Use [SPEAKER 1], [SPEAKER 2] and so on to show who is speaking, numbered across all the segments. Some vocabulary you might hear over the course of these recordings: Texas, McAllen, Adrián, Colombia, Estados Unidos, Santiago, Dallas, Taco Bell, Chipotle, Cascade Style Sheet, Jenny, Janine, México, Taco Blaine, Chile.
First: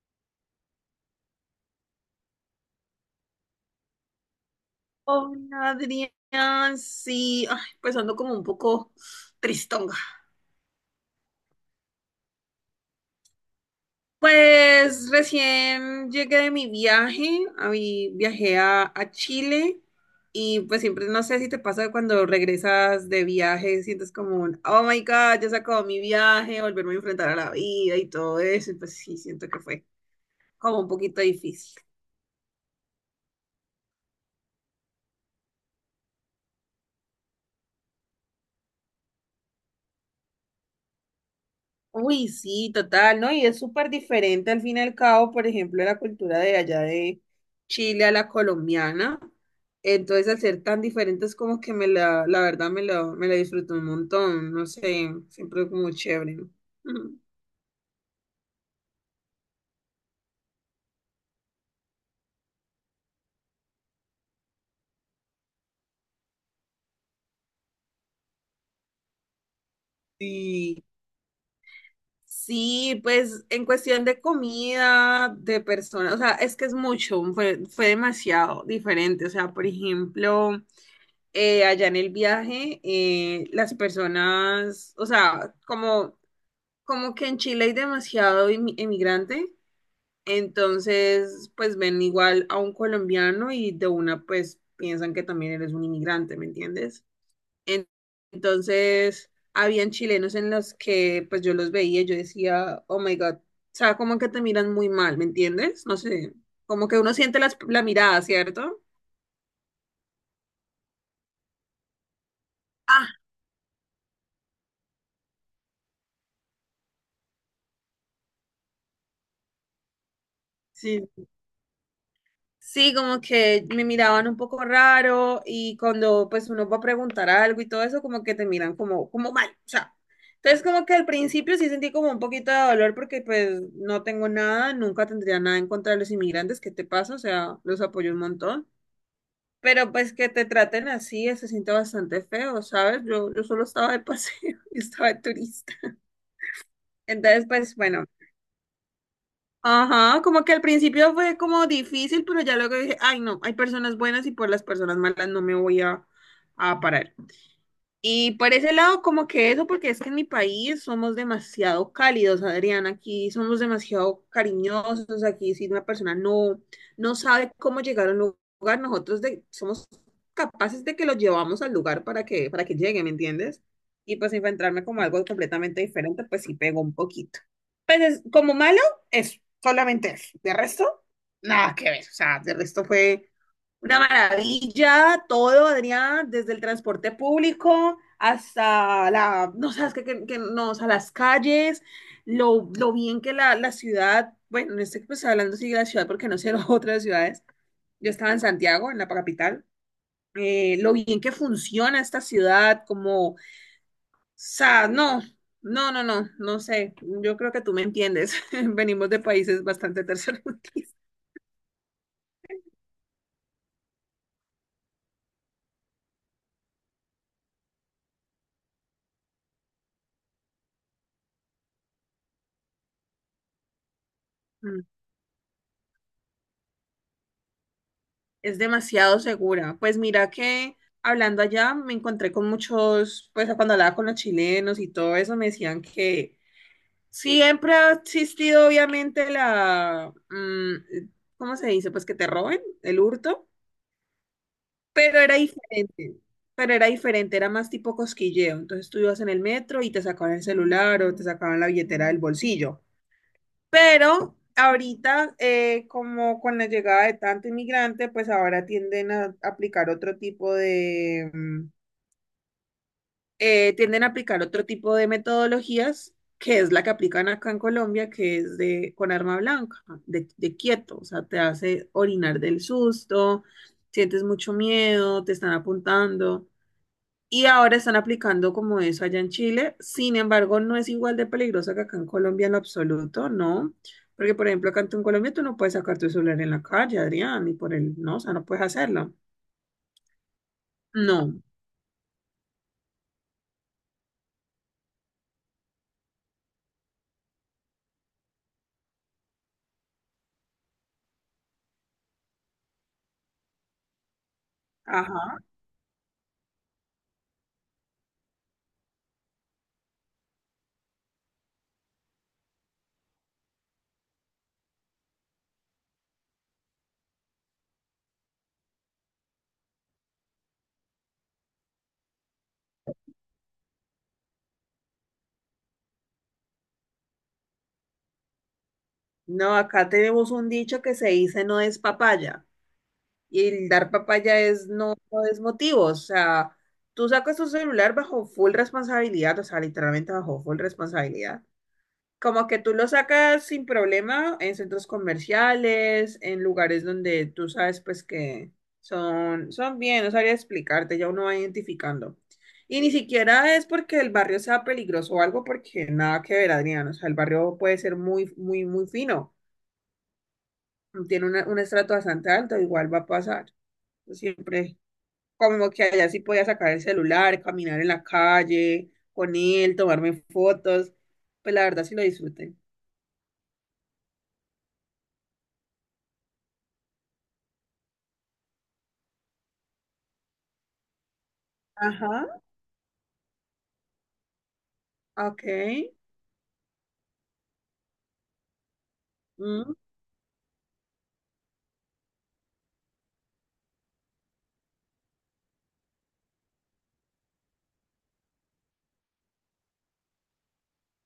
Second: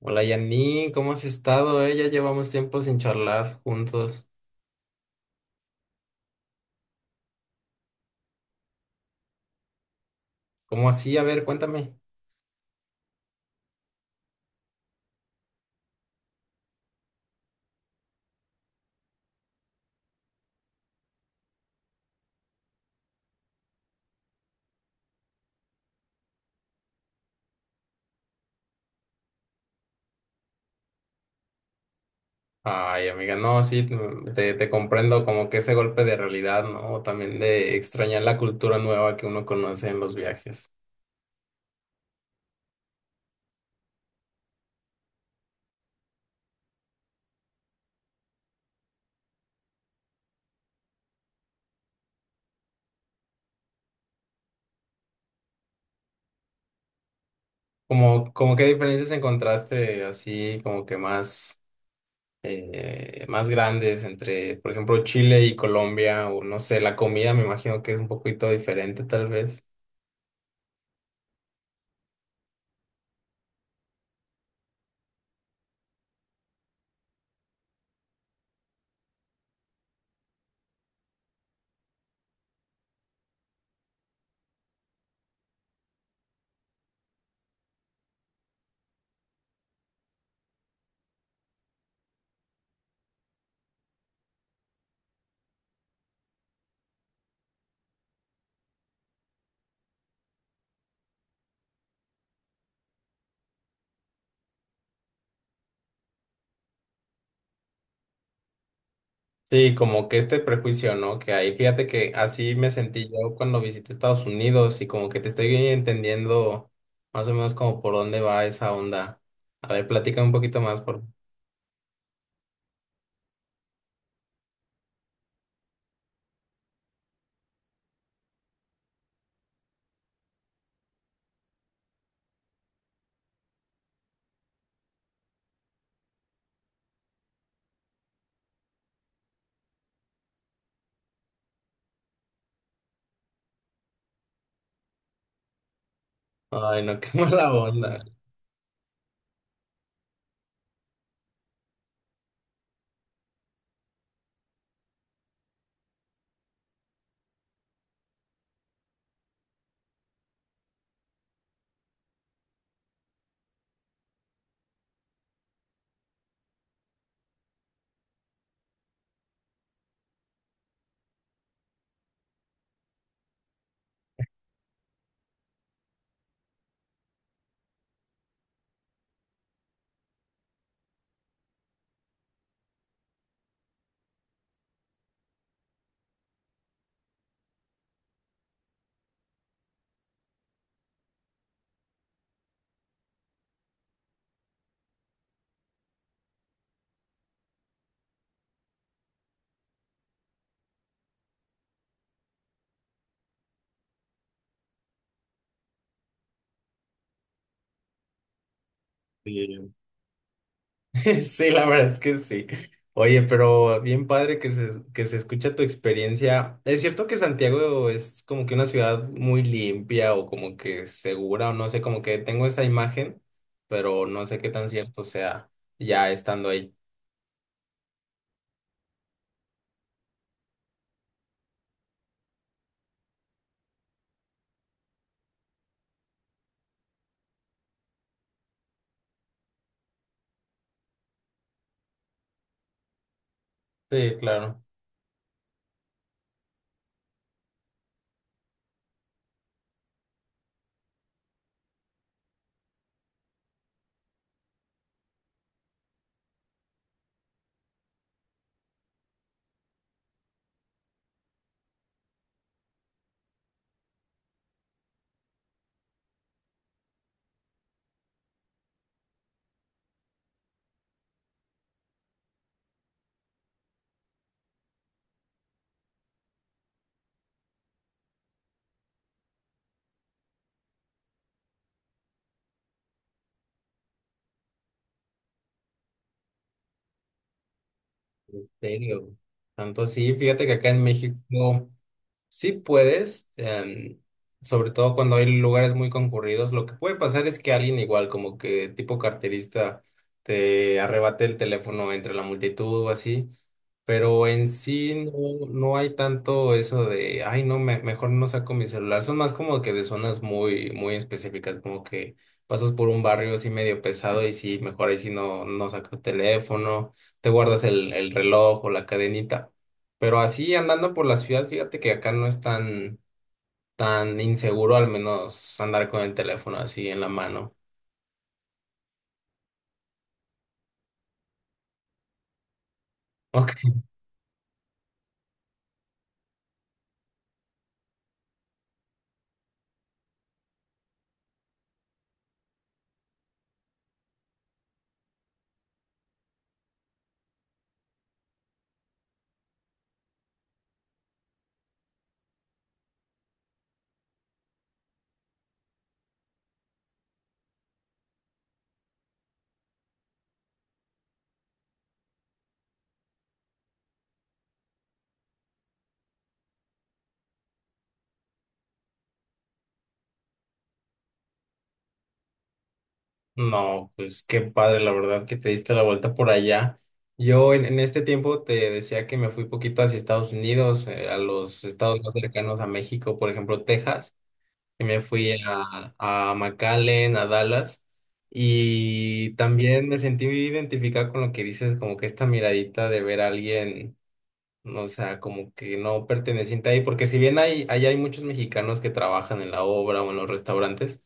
[SPEAKER 1] Hola Janine, ¿cómo has estado? ¿Eh? Ya llevamos tiempo sin charlar juntos.
[SPEAKER 2] Hola, Adrián, sí, ay, pues ando como un poco tristonga.
[SPEAKER 1] ¿Cómo así? A ver, cuéntame.
[SPEAKER 2] Pues recién llegué de mi viaje, viajé a Chile y pues siempre no sé si te pasa cuando regresas de viaje, sientes como un, oh my God, ya se acabó mi viaje, volverme a enfrentar a la vida y todo eso, y pues sí, siento que fue como un poquito difícil.
[SPEAKER 1] Ay, amiga, no, sí, mm, te comprendo, como que ese golpe de realidad, ¿no? También de extrañar la cultura nueva que uno conoce en los viajes.
[SPEAKER 2] Uy, sí, total, ¿no? Y es súper diferente al fin y al cabo, por ejemplo, la cultura de allá de Chile a la colombiana. Entonces, al ser tan diferentes, como que la verdad me la disfruto un montón, no sé, siempre como chévere, ¿no? Ujú.
[SPEAKER 1] Como qué diferencias encontraste así, como que más, más grandes entre, por ejemplo, Chile y Colombia, o no sé, la comida me imagino que es un poquito diferente tal vez.
[SPEAKER 2] Sí, sí, pues en cuestión de comida, de personas, o sea, es que es mucho, fue demasiado diferente. O sea, por ejemplo, allá en el viaje, las personas, o sea, como que en Chile hay demasiado emigrante, entonces pues ven igual a un colombiano y de una pues piensan que también eres un inmigrante, ¿me entiendes? En- Entonces habían chilenos en los que pues yo los veía y yo decía, oh my God, o sea, como que te miran muy mal, ¿me entiendes? No sé, como que uno siente la mirada, ¿cierto?
[SPEAKER 1] Sí, como que este prejuicio, ¿no? Que ahí, fíjate que así me
[SPEAKER 2] Ah,
[SPEAKER 1] sentí yo cuando visité Estados Unidos, y como que te estoy entendiendo más o menos como por dónde va esa onda. A ver, platica un poquito más por...
[SPEAKER 2] sí. Sí, como que me miraban un poco raro y cuando pues uno va a preguntar algo y todo eso, como que te miran como mal, o sea. Entonces como que al principio sí sentí como un poquito de dolor porque pues no tengo nada, nunca tendría nada en contra de los inmigrantes, ¿qué te pasa? O sea, los apoyo un montón. Pero pues que te traten así, se siente bastante feo, ¿sabes? Yo solo estaba de paseo, y estaba de turista.
[SPEAKER 1] Ay, no, qué
[SPEAKER 2] Entonces
[SPEAKER 1] mala
[SPEAKER 2] pues
[SPEAKER 1] onda.
[SPEAKER 2] bueno, ajá, como que al principio fue como difícil, pero ya luego dije, ay no, hay personas buenas y por las personas malas no me voy a parar. Y por ese lado, como que eso, porque es que en mi país somos demasiado cálidos, Adrián, aquí somos demasiado cariñosos, aquí si una persona no, no sabe cómo llegar a un lugar, nosotros somos capaces de que lo llevamos al lugar para que llegue, ¿me entiendes? Y pues enfrentarme como algo completamente diferente, pues sí pegó un poquito. Pues como malo, eso, solamente eso. De resto, nada que ver, o sea, de resto fue una maravilla, todo, Adrián, desde el transporte público hasta la, no sabes no, o sea, las calles, lo bien que la ciudad, bueno, no estoy pues, hablando sí de la ciudad porque no sé las otras ciudades. Yo estaba en Santiago, en la capital. Lo bien que funciona esta ciudad, como, o sea, no, no, no, no, no sé. Yo creo que tú me entiendes. Venimos de países
[SPEAKER 1] Sí.
[SPEAKER 2] bastante tercermundistas.
[SPEAKER 1] Sí, la verdad es que sí. Oye, pero bien padre que se escucha tu experiencia. Es cierto que Santiago es como que una ciudad muy limpia o como que segura, o no sé, como que tengo esa imagen, pero no sé qué tan cierto sea ya estando ahí.
[SPEAKER 2] Es demasiado segura. Pues mira que hablando allá me encontré con muchos, pues cuando hablaba con los chilenos y todo eso, me decían que siempre ha existido obviamente la, ¿cómo se dice? Pues que te roben, el hurto,
[SPEAKER 1] Sí, claro.
[SPEAKER 2] pero era diferente. Pero era diferente, era más tipo cosquilleo. Entonces tú ibas en el metro y te sacaban el celular o te sacaban la billetera del bolsillo. Pero ahorita, como con la llegada de tanto inmigrante, pues ahora tienden a aplicar otro tipo de metodologías, que es la que aplican acá en Colombia, que es de con arma blanca, de quieto, o sea, te hace orinar del susto, sientes mucho miedo, te están apuntando. Y ahora están aplicando como eso allá en Chile. Sin embargo, no es igual de peligrosa que acá en Colombia en lo absoluto, ¿no? Porque, por ejemplo, acá en Colombia tú no puedes sacar tu celular en la calle, Adrián, ni por el, no, o sea, no
[SPEAKER 1] ¿En
[SPEAKER 2] puedes hacerlo.
[SPEAKER 1] serio? Tanto sí, fíjate que acá en
[SPEAKER 2] No.
[SPEAKER 1] México sí puedes, sobre todo cuando hay lugares muy concurridos. Lo que puede pasar es que alguien, igual, como que tipo carterista, te arrebate el teléfono entre la multitud o así, pero en sí
[SPEAKER 2] Ajá.
[SPEAKER 1] no, no hay tanto eso de, ay, no, me- mejor no saco mi celular. Son más como que de zonas muy, muy específicas, como que pasas por un barrio así medio pesado y sí, mejor ahí sí no, no sacas teléfono, te guardas el reloj o la cadenita. Pero así andando por la ciudad, fíjate que acá no es tan, tan inseguro, al menos andar con el teléfono así en la mano.
[SPEAKER 2] No, acá tenemos un dicho que se dice no es papaya. Y
[SPEAKER 1] Ok.
[SPEAKER 2] el dar papaya es no, no es motivo. O sea, tú sacas tu celular bajo full responsabilidad, o sea, literalmente bajo full responsabilidad. Como que tú lo sacas sin problema en centros comerciales, en lugares donde tú sabes pues que son bien, no sabría explicarte, ya uno va identificando. Y ni siquiera es porque el barrio sea peligroso o algo, porque nada que ver, Adrián. O sea, el barrio puede ser muy, muy, muy fino. Tiene un estrato bastante alto, igual va a pasar. Yo siempre, como que allá sí podía sacar el celular, caminar en la calle con él, tomarme fotos. Pues la verdad sí lo disfruté.
[SPEAKER 1] No, pues qué padre, la verdad, que te diste la vuelta por allá. Yo en este tiempo te decía que me fui poquito hacia Estados Unidos, a los estados más
[SPEAKER 2] Ajá.
[SPEAKER 1] cercanos a México, por ejemplo, Texas. Y me fui
[SPEAKER 2] Ok.
[SPEAKER 1] a McAllen, a Dallas, y
[SPEAKER 2] Mm,
[SPEAKER 1] también me sentí identificado con lo que dices, como que esta miradita de ver a alguien. O sea, como que no perteneciente ahí, porque si bien hay, ahí hay muchos mexicanos que trabajan en la obra o en los restaurantes,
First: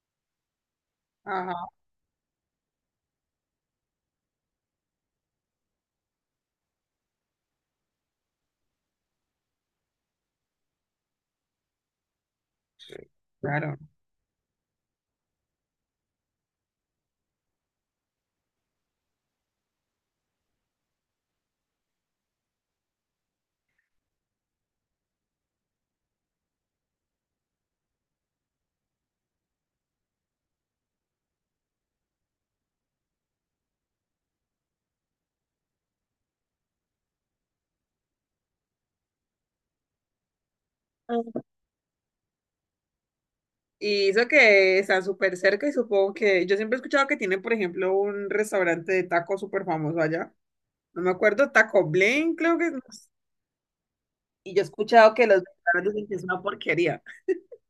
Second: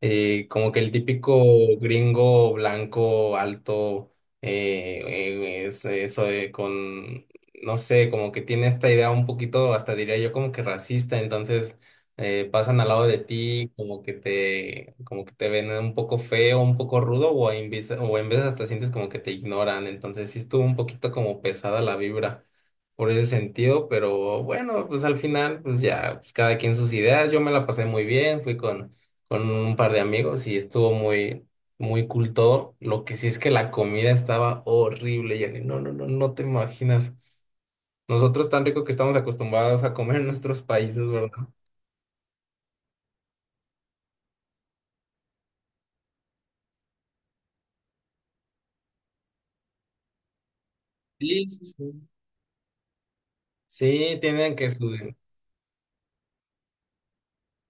[SPEAKER 1] como que el típico
[SPEAKER 2] ajá,
[SPEAKER 1] gringo blanco, alto, es eso de con, no sé, como que tiene esta idea un poquito, hasta diría yo, como que racista. Entonces pasan al
[SPEAKER 2] sí.
[SPEAKER 1] lado de ti,
[SPEAKER 2] Claro.
[SPEAKER 1] como que te ven un poco feo, un poco rudo, o en vez- o en veces hasta sientes como que te ignoran. Entonces sí estuvo un poquito como pesada la vibra por ese sentido, pero bueno, pues al final, pues ya, pues cada quien sus ideas. Yo me la pasé muy bien, fui con un par de amigos y estuvo muy, muy cool todo. Lo que sí es que la comida estaba horrible, Jenny, no, no, no, no te imaginas, nosotros tan rico que estamos acostumbrados a comer en nuestros países, ¿verdad?
[SPEAKER 2] Y eso que está súper cerca y supongo que yo siempre he escuchado que tiene, por ejemplo, un restaurante de tacos súper famoso allá. No me
[SPEAKER 1] Sí,
[SPEAKER 2] acuerdo,
[SPEAKER 1] sí,
[SPEAKER 2] Taco
[SPEAKER 1] sí.
[SPEAKER 2] Blaine, creo que es.
[SPEAKER 1] Sí, tienen
[SPEAKER 2] Y yo he
[SPEAKER 1] que su...
[SPEAKER 2] escuchado que los mexicanos dicen que es una porquería.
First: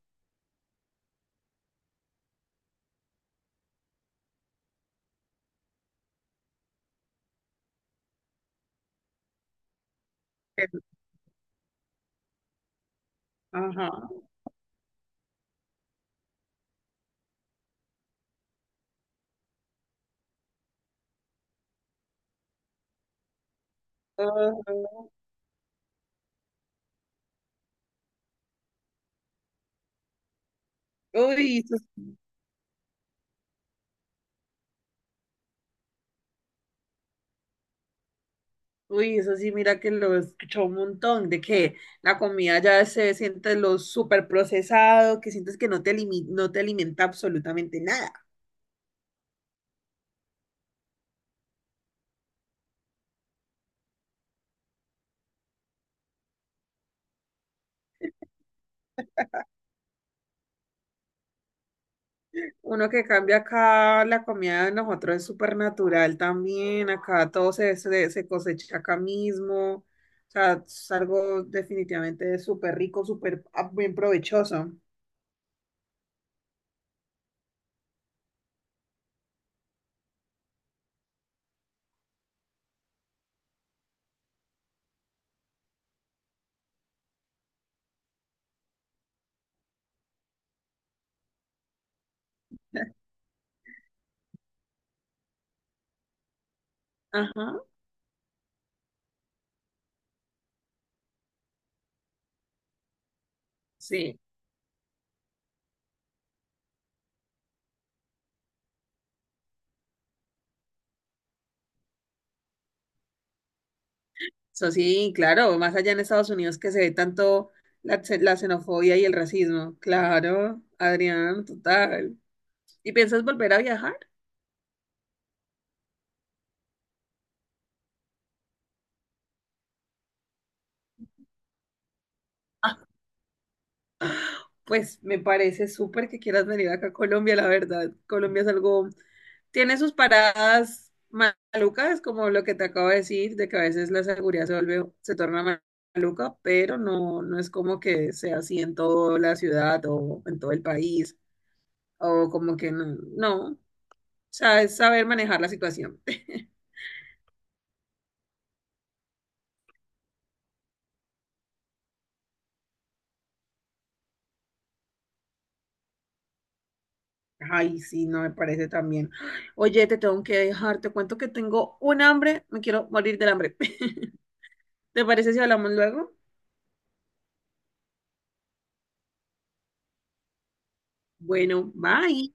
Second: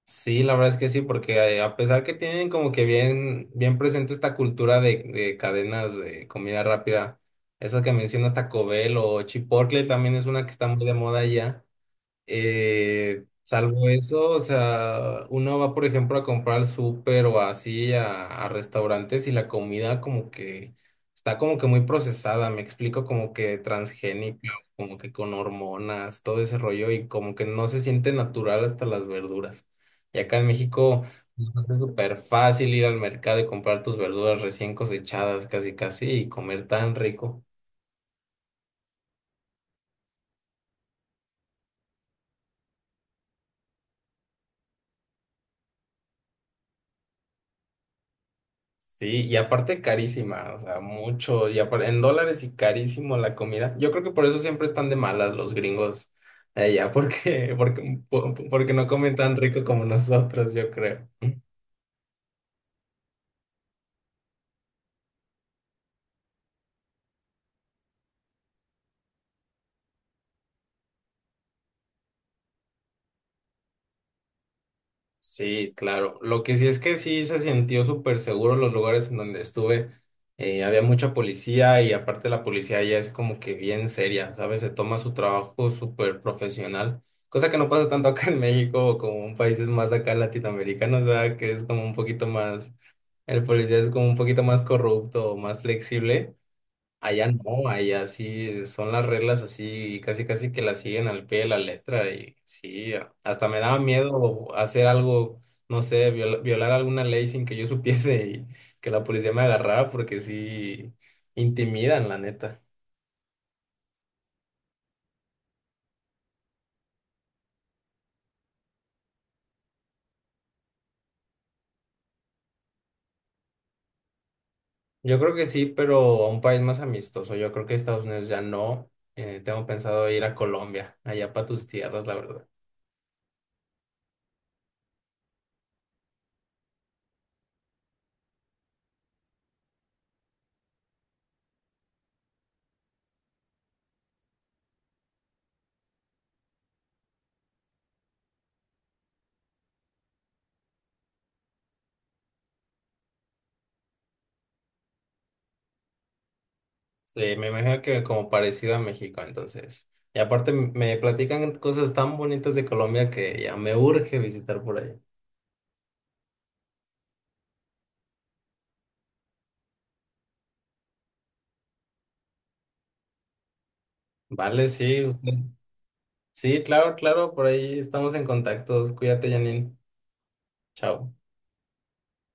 [SPEAKER 1] Sí, la verdad es que sí, porque a pesar que tienen como que bien, bien presente esta cultura de cadenas de comida rápida, esa que mencionas, Taco Bell, o Chipotle también es una que está
[SPEAKER 2] Pero-
[SPEAKER 1] muy de moda allá.
[SPEAKER 2] Ajá.
[SPEAKER 1] Salvo eso, o sea, uno va, por ejemplo, a comprar al súper o así a restaurantes, y la comida como que está como que muy procesada, me explico, como que
[SPEAKER 2] Ajá.
[SPEAKER 1] transgénica, como que con hormonas, todo ese rollo, y como que no se siente natural hasta las verduras. Y acá en México
[SPEAKER 2] Uy, eso,
[SPEAKER 1] es súper fácil ir al mercado y comprar tus verduras recién cosechadas, casi casi, y comer tan rico.
[SPEAKER 2] Uy, eso sí, mira que lo escuchó un montón, de que la comida ya se siente lo súper procesado, que sientes que no te alimenta absolutamente nada.
[SPEAKER 1] Sí, y aparte carísima, o sea, mucho, y apar- en dólares y carísimo la comida. Yo creo que por eso siempre están de malas los gringos allá, porque, porque, po- porque no comen tan rico como nosotros, yo creo.
[SPEAKER 2] Uno que cambia acá la comida de nosotros es súper natural también, acá todo se cosecha acá mismo, o sea, es algo definitivamente súper rico, súper, bien provechoso.
[SPEAKER 1] Sí, claro. Lo que sí es que sí se sintió súper seguro los lugares en donde estuve. Había mucha policía, y aparte la policía ya es como que bien seria, ¿sabes? Se toma su trabajo súper profesional, cosa que no pasa tanto acá en México o como en países más acá latinoamericanos, ¿verdad? Que es como un poquito más, el policía es como un poquito más corrupto, más flexible. Allá
[SPEAKER 2] Ajá,
[SPEAKER 1] no, allá sí son las reglas así, casi casi que las siguen al pie de la letra, y sí, a- hasta me daba
[SPEAKER 2] sí,
[SPEAKER 1] miedo hacer algo, no sé, viol- violar alguna ley sin que yo supiese y que la policía me agarrara, porque sí intimidan, la neta.
[SPEAKER 2] eso sí, claro, más allá en Estados Unidos que se ve tanto la xenofobia y el racismo, claro, Adrián, total. ¿Y piensas volver a viajar?
[SPEAKER 1] Yo creo que sí, pero a un país más amistoso. Yo creo que Estados Unidos ya no. Tengo pensado ir a Colombia, allá para tus tierras, la verdad.
[SPEAKER 2] Pues me parece súper que quieras venir acá a Colombia, la verdad. Colombia es algo, tiene sus paradas malucas, como lo que te acabo de decir, de que a veces la seguridad se vuelve, se torna maluca, pero no, no es como que sea así en toda la ciudad o en todo el país, o como que no, no, o sea, es saber manejar la situación.
[SPEAKER 1] Sí, me imagino que como parecido a México, entonces. Y aparte me platican cosas tan bonitas de Colombia que ya me urge visitar por ahí.
[SPEAKER 2] Ay, sí, no me parece también. Oye, te tengo que dejar, te cuento que tengo un hambre, me quiero morir del hambre.
[SPEAKER 1] Vale, sí,
[SPEAKER 2] ¿Te parece
[SPEAKER 1] usted.
[SPEAKER 2] si hablamos luego?
[SPEAKER 1] Sí, claro, claro, por ahí estamos en contacto. Cuídate, Janine. Chao.
[SPEAKER 2] Bueno, bye.